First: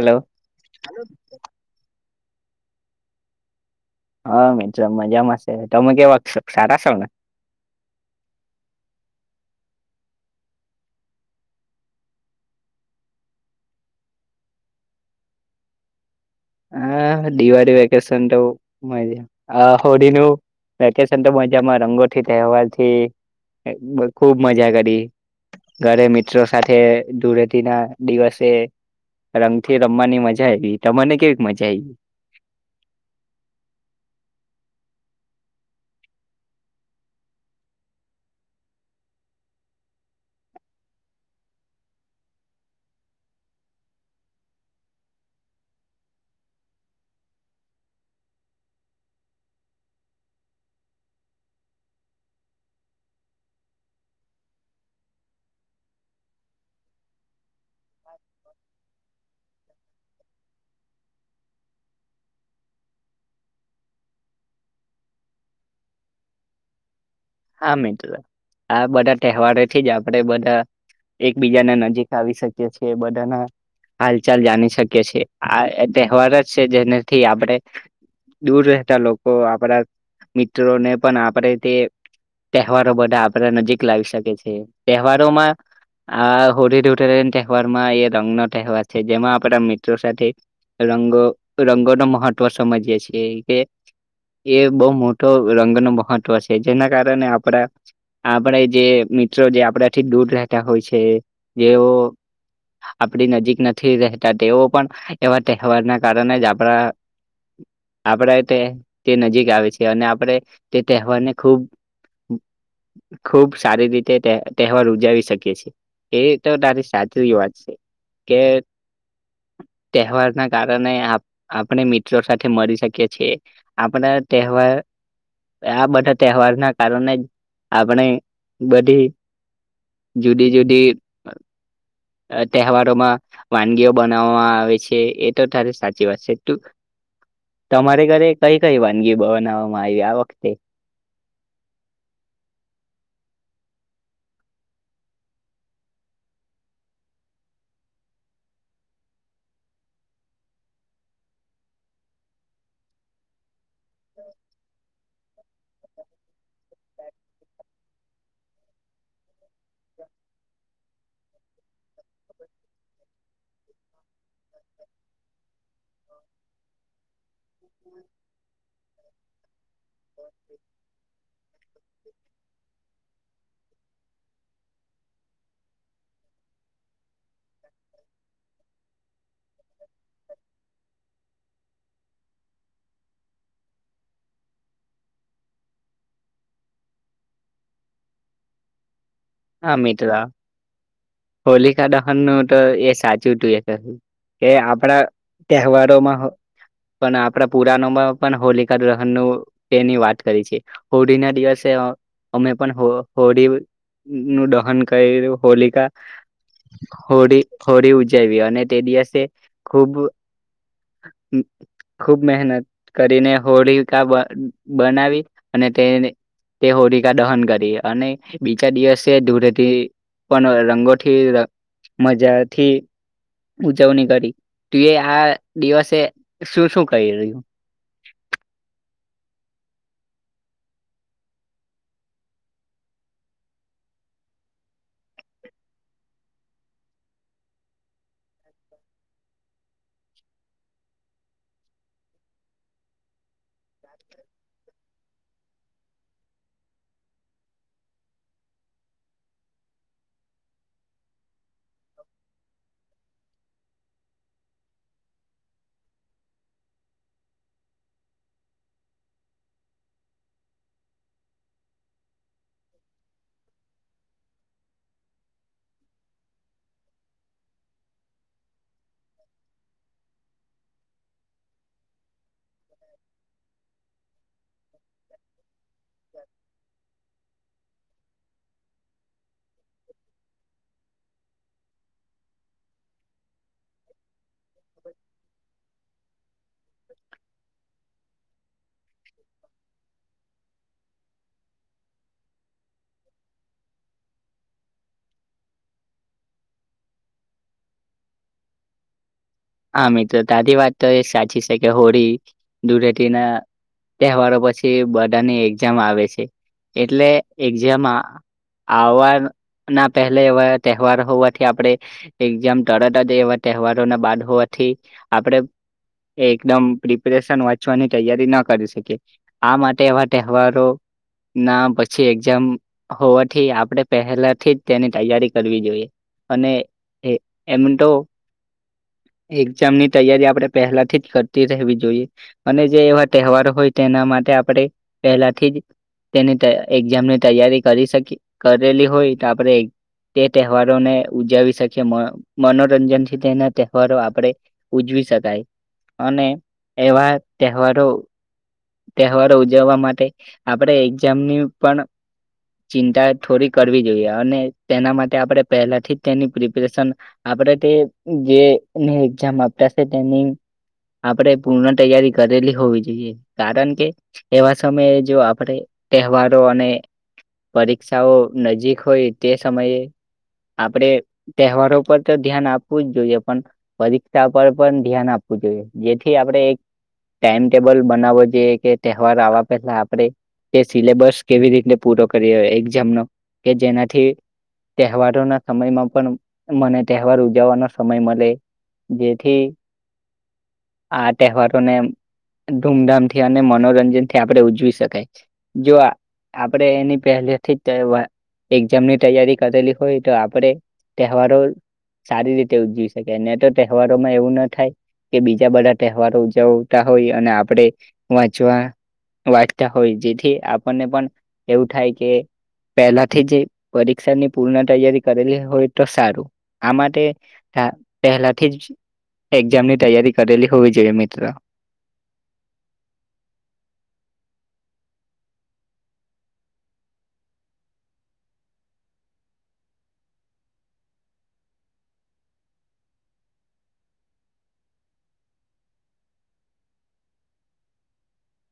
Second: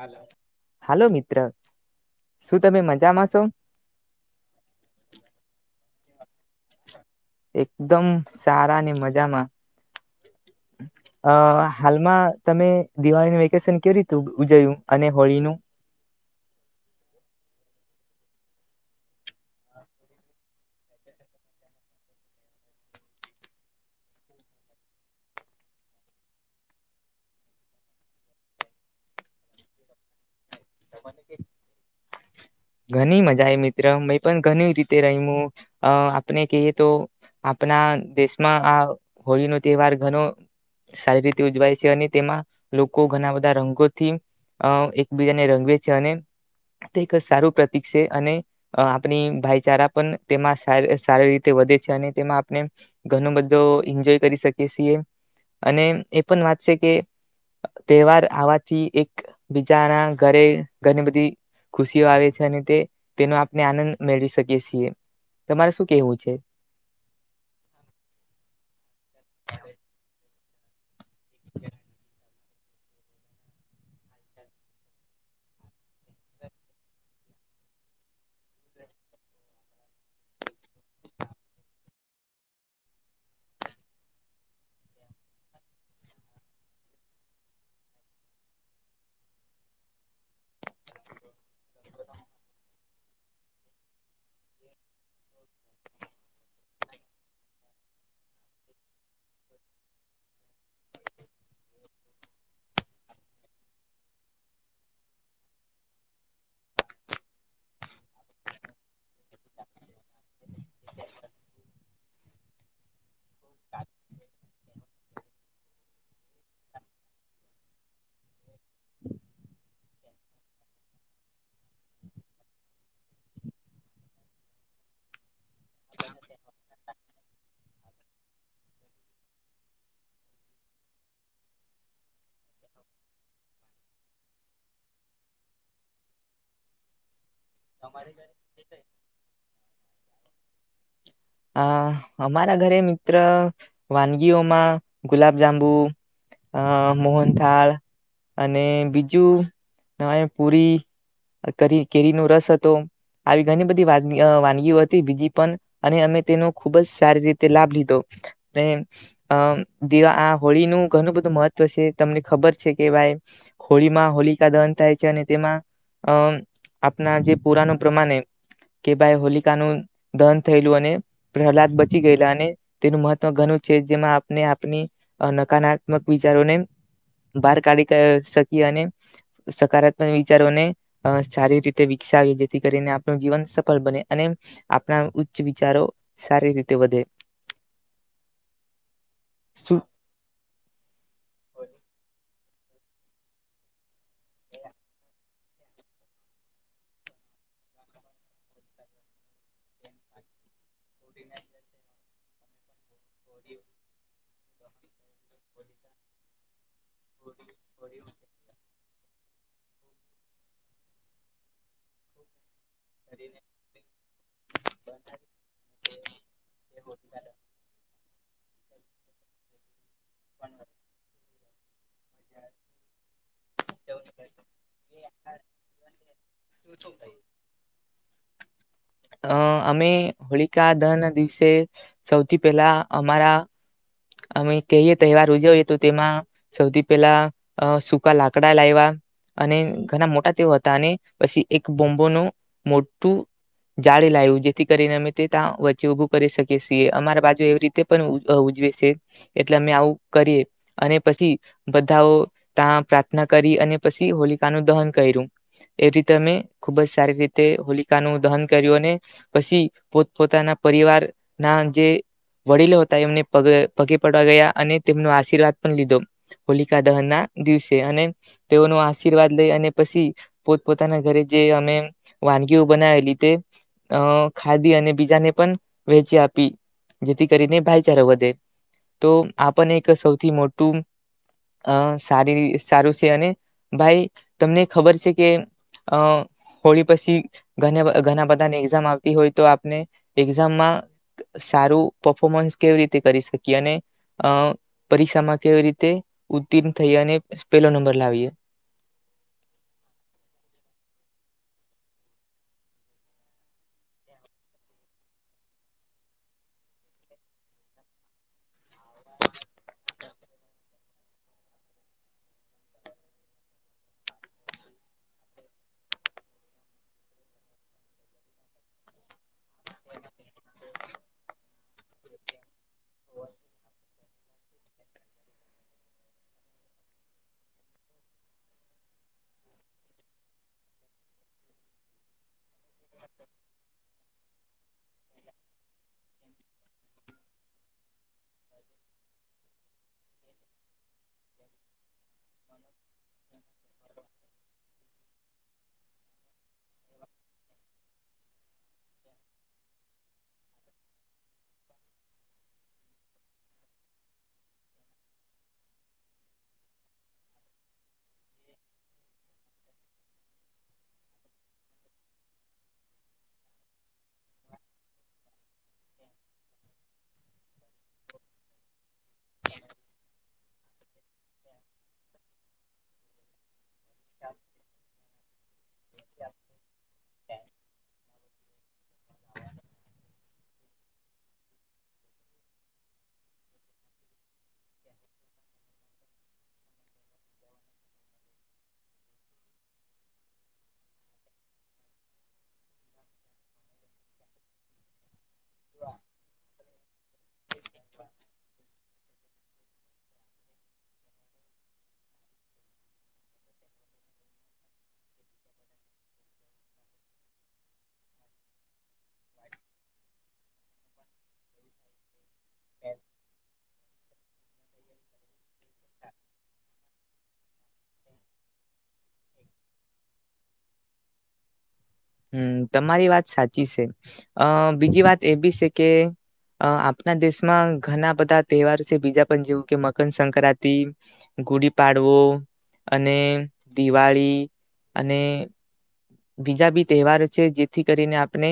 હાલો, hello મિત્ર. શું તમે મજામાં છો? હા મિત્ર મજામાંસે તમે કેવાકસોં સારા શોને? એકદમ સારા ને મજામાં, અ હાલમાં તમે દિવાળીનું વેકેશન કેવી રીત ઉજયવું અને હોળીનું. હ દિવાળી વેકેશન તો મજા અ હોળીનું વેકેશન તો મજામાં રંગોથી તહેવારથી અ ખ ખૂબ મજા કરી ઘરે મિત્રો સાથે ધૂળેટીનાં દિવસે રંગથી રમવાની મજા આયવી. તમને કે [inaudible] ઘણી મજાય મિત્ર મેં પણ ઘણી રીતે રયમુ અ આપણે કીએ તો આપણા દેશમાં આ હોળીનો તહેવાર ઘણો સારી રીતે ઉજવાય છે અને તેમાં લોકો ઘણાં બધાં રંગોથી અ એકબીજાને રંગવે છે અને તે સારું પ્રતિક છે અને આપણી ભાઈચારા પણ તેમાં સારી રીતે વધે છે અને તેમાં આપણે ઘણો બધો એન્જોય કરી શકીએ છીએ અને એ પણ વાત છે કે તહેવાર આવાથી એક બી બધાનાં ઘરે ઘરની બધી ખુશીઓ આવે તેને તે તેનો આપણે આનંદ મેળવી શકીએ છીએ તમારે શું કેહવું છે? હા મિત્ર, આ બધાં તહેવારોથી જ આપડે બ એકબીજાને નજીક આવી શકીએ છીએ બધાનાં હાલચાલ જાણી શકીએ છીએ આ તહેવાર જ છે જેનાથી આપણે દૂર રહેતા લોકો આપણા મિત્રોને પણ આપણે તે તહેવારો બધાં આપડા નજીક લાવી શકે છે તહેવારોમાં આ હોળી, ધુળેટી તહેવારમાં એ રંગનો તહેવાર છે જેમાં આપડા મિત્રો સાથે રંગો રંગોનો મહત્વ સમજીયે છીએ કે એ બહુ મોટો રંગનો મહત્વ છે. જેના કારણે આપડા આપણે જે મિત્રો જે આપણાંથી દૂર રહેતા હોય છે જેઓ આપડી નજીક નથી રહેતા તેઓ પણ એવા તહેવારનાં કારણે જ આપરા આપરે તે તે નજીક આવે છે અને આપરે તે તહેવારને [inaudible] ખૂબ સારી રીતે તહેવાર ઉજાવી શકીયે છે. એ તો તારી સાચી વાત છે કે તહેવારના કારણે આપણે મિત્રો સાથે મળી શકીએ છીએ આપણાં તહેવાર આ બધાં તહેવારનાં કારણે જ આપણે બધી જુદી જુદી તહેવારોમાં વાનગીઓ બનાવવામાં આવે છે એ તો તારી સાચી વાત છે. તમારે ઘરે કઈ કઈ વાનગી બનાવવામાં આયવી આ વખતે? એ. આ અમારા ઘરે મિત્ર વાનગીઓમાં ગુલાબજાંબુ અ મોહનથાળ અને બીજું પૂરી કરી કેરીનો રસ હતો આવી ઘણી બ વાન અ વાનગીઓ હતી બીજી પણ અને અમે તેનો ખુબ જ સારી રીતે લાભ લીધો અને અ દીવા આ હોળીનુ ઘણું બધું મહત્વ છે તમને ખબર છે કે ભાઈ હોળીમાં હોળી દહન થાય છે અને તેમાં અ આપણા જે પુરાણ પ્રમાણે કે ભાઈ હોલિકાનુ દહન થયેલું અને હલાત બચી ગયલા અને તેનું મહવ ઘણું છે જેમાં આપણે આપની નકારાત્મક વિચારોને બહાર કાઢી શકીયે અને સકારાત્મક વિચારોને સારી રીતે વિકસાવે જેથી કરીને આપણું જીવન સફળ બને અને આપણા ઉચ્ચ વિચારો સારી રીતે વધે હા શું મિત્ર હોલિકા દહન નો તો એ સાચું હતું એ કે આપડા તહેવારોમાં પણ આપણા પુરાણમાં પણ હોલિકા દ્રહણ તેની વાત કરી છે હોળી ના દિવસે અમે પણ હોળી નું દહન કર્યું હોલિકા હોળી હોળી ઉજાવી અને તે દિવસ ખુબ-ખુબ મહેનત કરીને હોળિકા બનાવી અને તે તે હોળિકા દહન કરી અને [unintelligible] દિવસે દૂર હતી પણ રંગોથી મજાથી ઉજવણી કરી તું એ આ દિવસે શું શું કરી રહ્યું? અ અમે હોળિકા દહન ના દિવસે સૌથી પહેલા અમારા અમે કહીએ તહેવાર ઉજવીએ તો તેમાં સૌથી પહેલા સૂકા લાકડા લાઇવા અને ઘણા મોટા તેઓ હતા અને પછી એક બોમ્બોનું મોટું [unintelligible] જેથી કરીને અમે ત્યાં વચ્ચે ઊભું કરી શકીએ છીએ અમારા બાજુ એવી રીતે પણ ઉજવે છે એટલે અમે આવું કરીએ અને પછી બધાઓ ત્યા પ્રાર્થના કરી અને પછી હોલિકાનુ દહન કર્યું એવી રીતે અમે ખુબ જ સારી રીતે હોલિકાનુ દહન કર્યો અને પછી પોત પોતાના પરિવાર ના જે વડીલો હતા એમને પગે પડવા ગયા અને તેમનો આશીર્વાદ પણ લીધો હોલિકા દહન ના દિવસે અને તેઓનો આશીર્વાદ લઈ અને પછી પોત પોોતાના ઘરે જે અમે વાનગીઓ બનાવી દીધે [unintelligible] ખાધી અને બીજાને પણ વેચી આપી જેથી કરીને ભાઈચારો વધે તો આપને એક સૌથી મોટું અ સારી સારું છે અને ભાઈ તમને ખબર છે કે અ હોળી પછી ઘ ઘણા બધા [unintelligible] આવતી હોય તો આપણે એક્ષામ માં સારું પફોમસ કેવી રીતે કરી શકીએ અને પરીક્ષામાં કેવી રીતે ઉતીર્ણ થઈ અને પેલો નંબર લાવીએ. હા મિત્રો તાજી વાત તો એ સાચી છે કે હોળી ધૂળટી ના તહેવારો પછી બધાની એક્ઝામ આવે છે એટલે એક્ઝામ આવવા ના પહેલા એવા તહેવાર હોવાથી આપે એઝામ તરત જ એવા તહેવારોના બાદ વથી આપડે એકદમ પ્રિપરેશન વાચવાની તૈયારી ના કરી શકીએ આ માટેવા તહેવારો ના પછી એક્ઝામ હોવાથી આપણે પહેલાથી જ તેની તૈયારી કરવી જોઈએ અને એમ તો એક્ઝામ ની તૈયારી આપડે પહેલા થી જ કરતી રહેવી જોઈએ અને જે એવા તહેવારો હોય તેના માટે આપણે પહેલાથી જ તેની એક્ઝામ ની તૈયારી કરી શકી કરેલી હોય તો આપડે તે તહેવારોને ઉજાવી શકીએ મનોરંજનથી તેના તહેવારો ઉજવી શકાય અને એવા તહેવારો તહેવાર ઉજવવા માટે આપણે એક્ઝામની પણ ચિંતા એ થોડી કરવી જોઈએ અને તેના માટે આપણે પહેલાથી તેની પ્રિપ્રેશન આપણે પૂર્ણ તૈયારી કરેલી હોવી જોઈએ કારણ કે એવા સમયે જો આપણે તહેવારો અને પરીક્ષાઓ નજીક હોય તે સમયે આપણે તહેવારો પર તો ધ્યાન આપવું જ જોઈએ પણ પરીક્ષા પર પણ ધ્યાન આપ જો જેથી આપડણે એક ટાઈમટેબલ બનાવએ [unintelligible] આવા પહેલા આપણે તે સિલેબસ કેવી રીતે પૂરો કરીએ એઝામ ન કે જેનાથી તહેવારોના સમયમાં પણ મને તહેવાર ઉજવવાનો સમય મળે જેથી આ તહેવારોને ધૂમધામથી અને મનોરંજન થી આપડે ઉજવી શકાય. જોવા આપડે એની પેલે [unintelligible] એક્ઝામ ની તૈયારી કરેલી હોય તો આપણે તહેવારો સારી રીતે ઉજવી શકીએ ન તો તહેવારોમાં એવું ના થાય કે બીજા બધા તહેવારો ઉજવતા હોય અને આપડે વાંચવા વાટતા હોય જેથી આપણને પણ એવું થાય કે પહેલાથી જે પરીક્ષાની પૂર્ણ તૈયારી કરેલી હોય તો સારું આ માટે પહેલાથી જ એક્ઝામ ની તૈયારી કરેલી. હોવે જે મિત્ર. હમ્મ તમારી વાત સાચી છે. અ બીજી વાત એ બી છે કે આપણા દેશમાં ઘણા બધા તહેવારો છે બીજા પણ જેવું કે મકરસક્રાંતિ ગુડી પાડવો અને દિવાળી અને બીજા બી તહેવારો છે જેથી કરીને આપણે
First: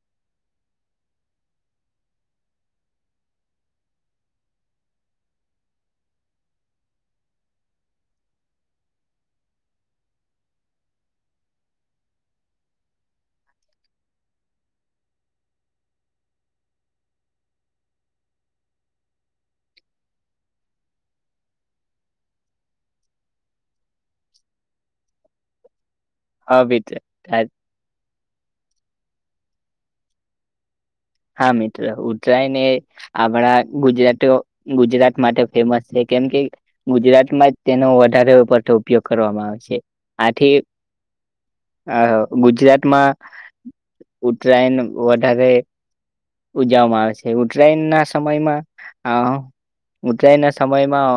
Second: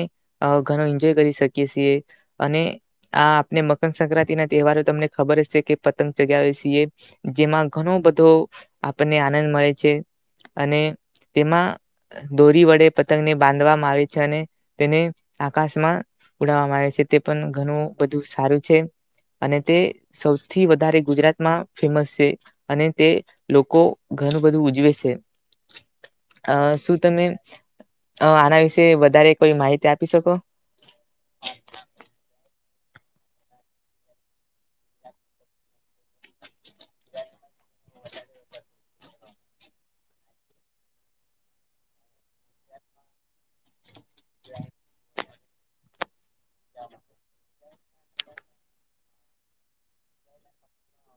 ઘણો એન્જોય કરી શકીએ છીએ અને આ આપણે મકરસક્રાંતિ ના તહેવારો તમને ખબર છે કે પતંગ ચગાવે છીએ જેમાં ઘણો બધો આપણને આનંદ મળે છે અને તેમાં દોરી વડે પતંગને બાંધવામાં આવે છે અને તેને આકાશમાં ઉડાવવામાં આવે છે તે પણ ઘણું બધું સારું છે અને તે સૌથી વધારે ગુજરાતમાં ફેમસ છે અને તે લોકો ઘણું બધું ઉજવે છે. અ હા મિત્ર શું તમે? તમે તા આના વિશે વધારે કોઈ માહિતી આપી શકો. હા મિત્ર ઉત્તરાયણ એ આપણા ગુજરાતીઓ ગુજરાત માટે ફેમસ છે કેમ કે ગુજરાતમાં જ તેનો વધારે પ ઉપયોગ કરવામાં આવે છે આથી અ ગુજરાતમાં ઉત્તરાયણ વધારે ઉજવવામાં આવે છે ઉત્તરાયણ ના સમયમાં અ ઉત્તરાયણ ના સમયમાં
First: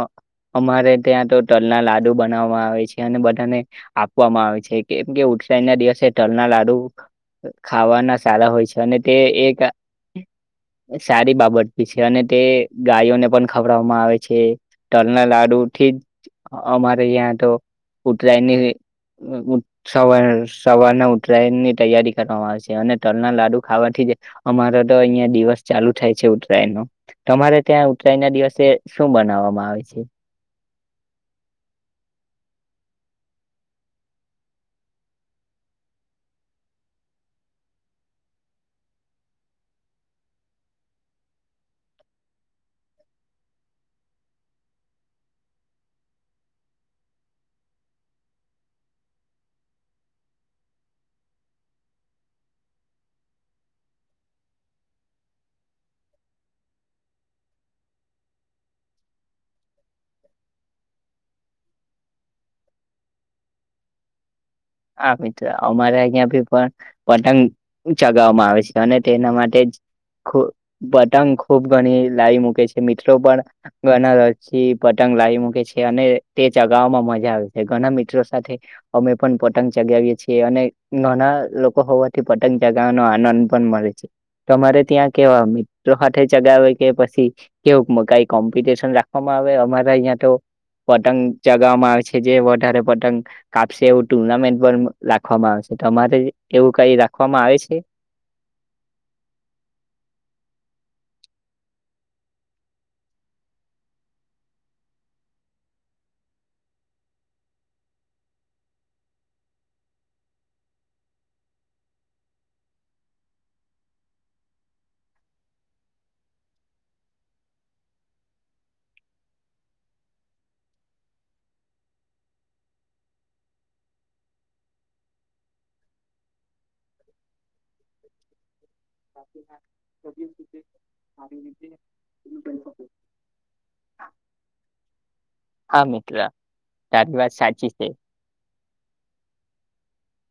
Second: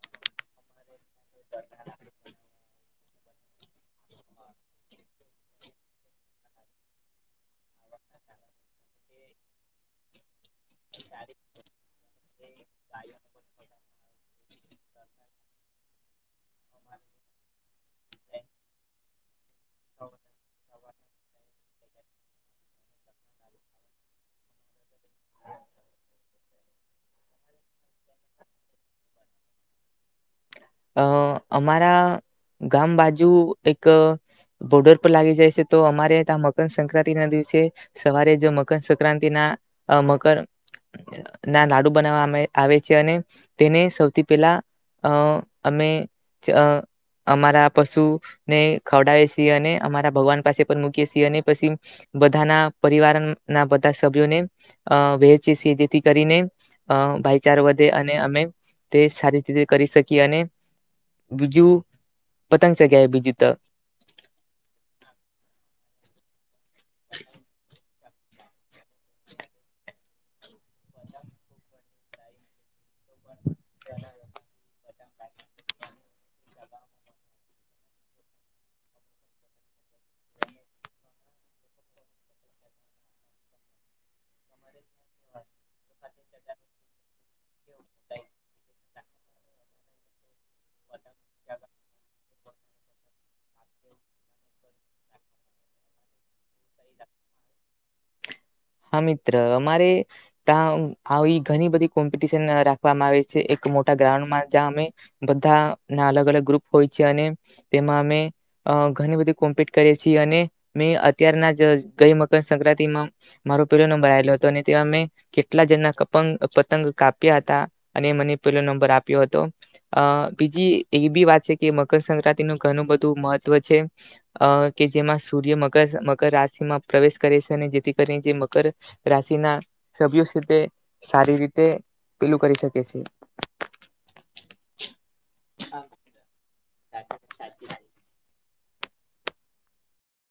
અમારે ત્યાં તો તલના લાડુ બનાવવા આવે છે. બધાને બધાને આપવામાં આવે છે કેમ કે ઉતરાયણના દિવસે તલના લાડુ ખાવાના સારા હોય છે અને તે એક હમ્મ. સારી બાબતી છે અને તે ગાયોને પણ ખવડવામાં આવે છે તલના લાડુ થી અમારે યહાં ત્યાં તો ઉતરાયની હહ. સવાર સવારના ઉત્તરાયણ ની તૈયારી કરવામાં આવે છે અને તલના લાડુ ખાવાથી અમારો તો અહિયાં દિવસ ચાલુ થાય છે ઉત્તરાયનો તમારે ત્યાં ઉત્તરાય ના દિવસે શું બનાવો? ભાવે છે. અ અમારા ગામ બાજુ એક બોર્ડર પર લાગી જાય છે તો અમારે ત્યા મકરસક્રાંતિ ના દિવસે સવારે જો મકરસક્રાંતિ ના મકર ના લાડુ બનાવવા આવે છે અને તેને સૌથી પેલા અ અમે અ અમારા પશુને ખવડાવે છીએ અને અમારા ભગવાન પાસે પણ મૂકીએ છીએ અને પછી બધાના પરિવાર ના બધા સભ્યોને અ વહેચી છીએ જેથી કરીને અ ભાઈચારો વધે અને અમે તે સારી રીતે કરી શકીએ અને બીજું પતંગ સગ્યા બીજું ત હા મિત્ર અમારે અહ્યાં ભી પણ પતંગ ચગાવવામાં આવે છે અને તેના માટે જ પતંગ ખૂબ ઘણી લાવી મૂકે છે મિત્રો પણ ગના રચી પતંગ લાવી મૂકે છે અને તે ચગાવવામાં મજા આવે છે ઘણા મિત્રો સાથે અમે પણ પતં પતંગ ચગાવીએ છીએ અને નાના લોકો હોવાથી પતંગ ચગાવવાનો આનંદ પણ મળે છે તમારે ત્યાં કેવા મિત્રો હાથે ચગાવે કે પછી કેવું કઈ કોમ્પિટશન રાખવામાં આવે અમારા અહીં તો પતંગ ચગાવામાં આવે છે જે તારો પતંગ કાપશે ઉડ ટુર્નામેન્ટ પણ રાખવામાં આવે છે. તમારે એવું કઈ રાખવામાં આવે છે? હા મિત્ર અમારે તા આવી ઘણી બધી કોમ્પિટશન રાખવામાં આવે છે એક મોટા ગ્રાઉન્ડમાં જ્યાં અમે બધા ના અલગ-અલગ ગ્રુપ હોય છે અને તેમાં અમે ઘણી બધી કોમ્પિટ કરીએ છીએ અને મે અત્યારના જ ગઈ મકર સંક્રાંતિમાં મારો પેલો નંબર આવેલો હતો અને તેમાં મેં કેટલા જણાના કપંગ પતંગ કાપ્યા હતા અને મને પેલો નંબર આપ્યો હતો. અ બીજી એ બી વાત છે. કે મકરસક્રાંતિનું ઘણું બધું મહત્વ છે અ્ કે જેમાં સૂર્ય મકર મકર રાશિમાં પ્રવેશ કરે છે અને જેથી કરીને જે મકર રાશિના સભ્યો છે તે સારી રીતે પેલું કરી શકે છે. હા મિત્ર. તારી વાત સાચી છે.